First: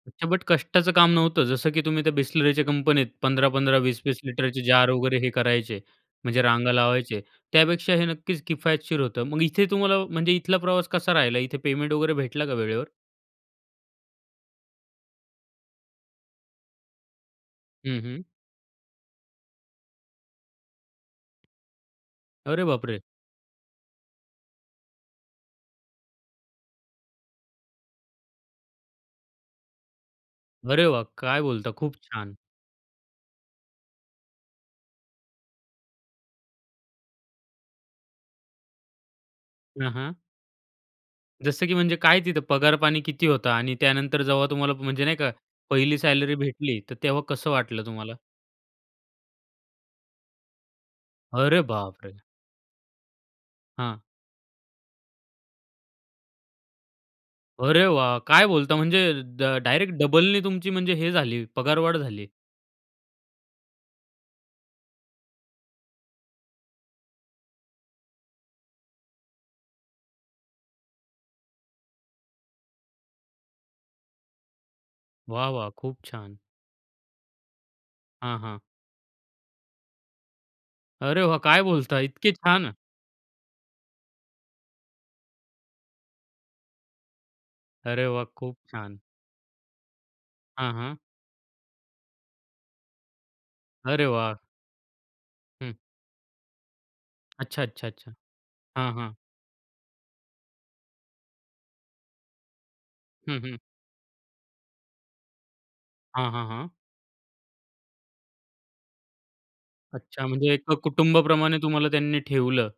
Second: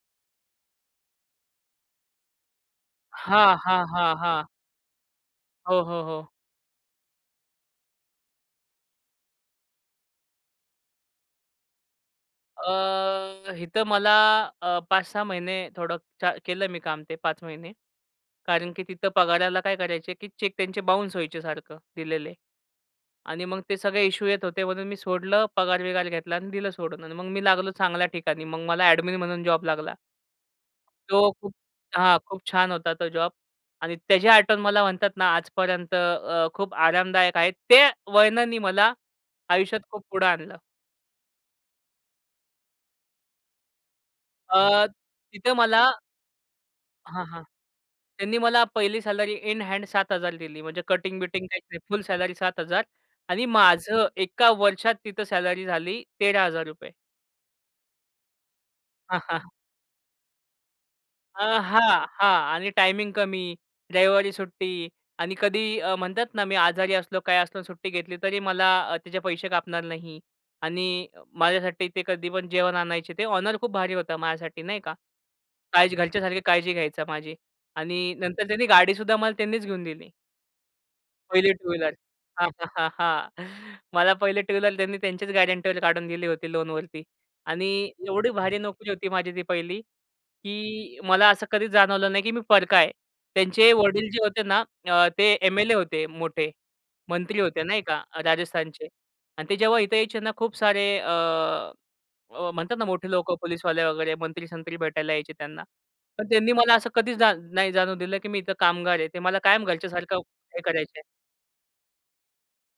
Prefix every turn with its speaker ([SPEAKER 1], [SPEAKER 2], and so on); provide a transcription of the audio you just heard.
[SPEAKER 1] अच्छा, बट कष्टाचं काम नव्हतं, जसं की तुम्ही त्या Bisleriच्या कंपनीत पंधरा
[SPEAKER 2] हां,
[SPEAKER 1] पंधरा,
[SPEAKER 2] हां,
[SPEAKER 1] वीस
[SPEAKER 2] हां,
[SPEAKER 1] वीस
[SPEAKER 2] हां.
[SPEAKER 1] लिटरचे जार वगैरे हे करायचे.
[SPEAKER 2] हो, हो, हो.
[SPEAKER 1] म्हणजे रांगा लावायचे, त्यापेक्षा हे नक्कीच किफायतशीर होतं. मग इथे तुम्हाला, म्हणजे इथला प्रवास कसा राहिला? इथे पेमेंट वगैरे भेटलं का वेळेवर?
[SPEAKER 2] अ, इथं मला अ, 5-6 महिने थोडं च्या केलं मी काम ते 5 महिने.
[SPEAKER 1] हं, हं.
[SPEAKER 2] कारण की तिथं पगाराला काय करायचे, की चेक त्यांचे बाउन्स व्हायचे, सारखं दिलेले.
[SPEAKER 1] अरे बापरे!
[SPEAKER 2] आणि मग ते सगळे इश्यू येत होते म्हणून मी सोडलं, पगार बिगार घेतला आणि दिलं सोडून आणि मग मी लागलो चांगल्या ठिकाणी. मग मला एडमिन म्हणून जॉब लागला.
[SPEAKER 1] अरे वाह!
[SPEAKER 2] तो
[SPEAKER 1] काय
[SPEAKER 2] खूप
[SPEAKER 1] बोलता? खूप
[SPEAKER 2] हा,
[SPEAKER 1] छान.
[SPEAKER 2] खूप छान होता तो जॉब आणि त्याची आठवण मला म्हणतात ना, आज पर्यंत अ, खूप आरामदायक आहे. त्या वळणानी मला आयुष्यात
[SPEAKER 1] हं,
[SPEAKER 2] खूप
[SPEAKER 1] हं.
[SPEAKER 2] पुढं आणलं.
[SPEAKER 1] जसं की म्हणजे काय तिथं पगार-पाणी किती होतं आणि त्यानंतर जेव्हा
[SPEAKER 2] अ,
[SPEAKER 1] तुम्हाला म्हणजे नाही, का
[SPEAKER 2] तिथं मला
[SPEAKER 1] पहिली सॅलरी भेटली, तर तेव्हा
[SPEAKER 2] हां, हां.
[SPEAKER 1] कसं वाटलं तुम्हाला?
[SPEAKER 2] त्यांनी मला पहिली सॅलरी इन हँड 7000 दिली. म्हणजे कटिंग बिटिंग
[SPEAKER 1] अरे
[SPEAKER 2] काहीच नाही. फुल
[SPEAKER 1] बापरे!
[SPEAKER 2] सॅलरी 7000 आणि
[SPEAKER 1] हां.
[SPEAKER 2] माझं 1 वर्षात तिथं सॅलरी झाली 13000 रुपये.
[SPEAKER 1] अरे वाह! काय बोलता म्हणजे,
[SPEAKER 2] हां,
[SPEAKER 1] ड
[SPEAKER 2] हां.
[SPEAKER 1] डायरेक्ट डबलनी तुमची म्हणजे हे
[SPEAKER 2] अ,
[SPEAKER 1] झाली, पगारवाढ
[SPEAKER 2] हां,
[SPEAKER 1] झाली.
[SPEAKER 2] हां. आणि टायमिंग कमी रविवारी सुट्टी आणि कधीही म्हणतात ना, मी आजारी असलो, काय असलो सुट्टी घेतली, तरी मला त्याचे अ, पैसे कापणार नाही. आणि माझ्यासाठी ते कधी पण जेवण आणायचे, ते ऑनर खूप भारी होतं माझ्यासाठी नाही का.
[SPEAKER 1] वाह, वाह!
[SPEAKER 2] काळजी
[SPEAKER 1] खूप छान.
[SPEAKER 2] घरच्यासारखी काळजी घ्यायचं माझी आणि
[SPEAKER 1] हां,
[SPEAKER 2] नंतर
[SPEAKER 1] हां.
[SPEAKER 2] त्यांनी गाडीसुद्धा मला त्यांनीच घेऊन दिली.
[SPEAKER 1] अरे वाह!
[SPEAKER 2] पहिली
[SPEAKER 1] काय
[SPEAKER 2] टू व्हीलर.
[SPEAKER 1] बोलता? इतके
[SPEAKER 2] हा, हा,
[SPEAKER 1] छान.
[SPEAKER 2] हा, हा. मला पहिले टू व्हीलर. त्यांनी त्यांचेच गॅरंटीवर काढून दिली होती लोन वरती. आणि
[SPEAKER 1] अरे वाह!
[SPEAKER 2] एवढी
[SPEAKER 1] खूप
[SPEAKER 2] भारी नोकरी
[SPEAKER 1] छान.
[SPEAKER 2] होती माझी ती पहिली,
[SPEAKER 1] हां, हां.
[SPEAKER 2] की मला असं कधीच जाणवलं नाही, की मी परका आहे. त्यांचे
[SPEAKER 1] अरे
[SPEAKER 2] वडील जे
[SPEAKER 1] वाह!
[SPEAKER 2] होते ना, ते
[SPEAKER 1] हं.
[SPEAKER 2] एम-एल-ए होते मोठे. मंत्री
[SPEAKER 1] अच्छा,
[SPEAKER 2] होते नाही
[SPEAKER 1] अच्छा,
[SPEAKER 2] का
[SPEAKER 1] अच्छा.
[SPEAKER 2] राजस्थानचे
[SPEAKER 1] हां, हां.
[SPEAKER 2] आणि ते जेव्हा इथे यायचे ना, खूप सारे, अ, म्हणतात ना, मोठे लोकं
[SPEAKER 1] हं, हं.
[SPEAKER 2] पोलिसवाले वगैरे मंत्री, संत्री भेटायला यायचे त्यांना. पण
[SPEAKER 1] हां, हां,
[SPEAKER 2] त्यांनी
[SPEAKER 1] हां.
[SPEAKER 2] मला असं कधीचजान नाही जाणू दिलं, की मी इथं कामगार आहे. ते मला कायम घरच्यासारखं
[SPEAKER 1] अच्छा म्हणजे,
[SPEAKER 2] हे
[SPEAKER 1] एका
[SPEAKER 2] करायचे.
[SPEAKER 1] कुटुंबाप्रमाणे तुम्हाला त्यांनी ठेवलं.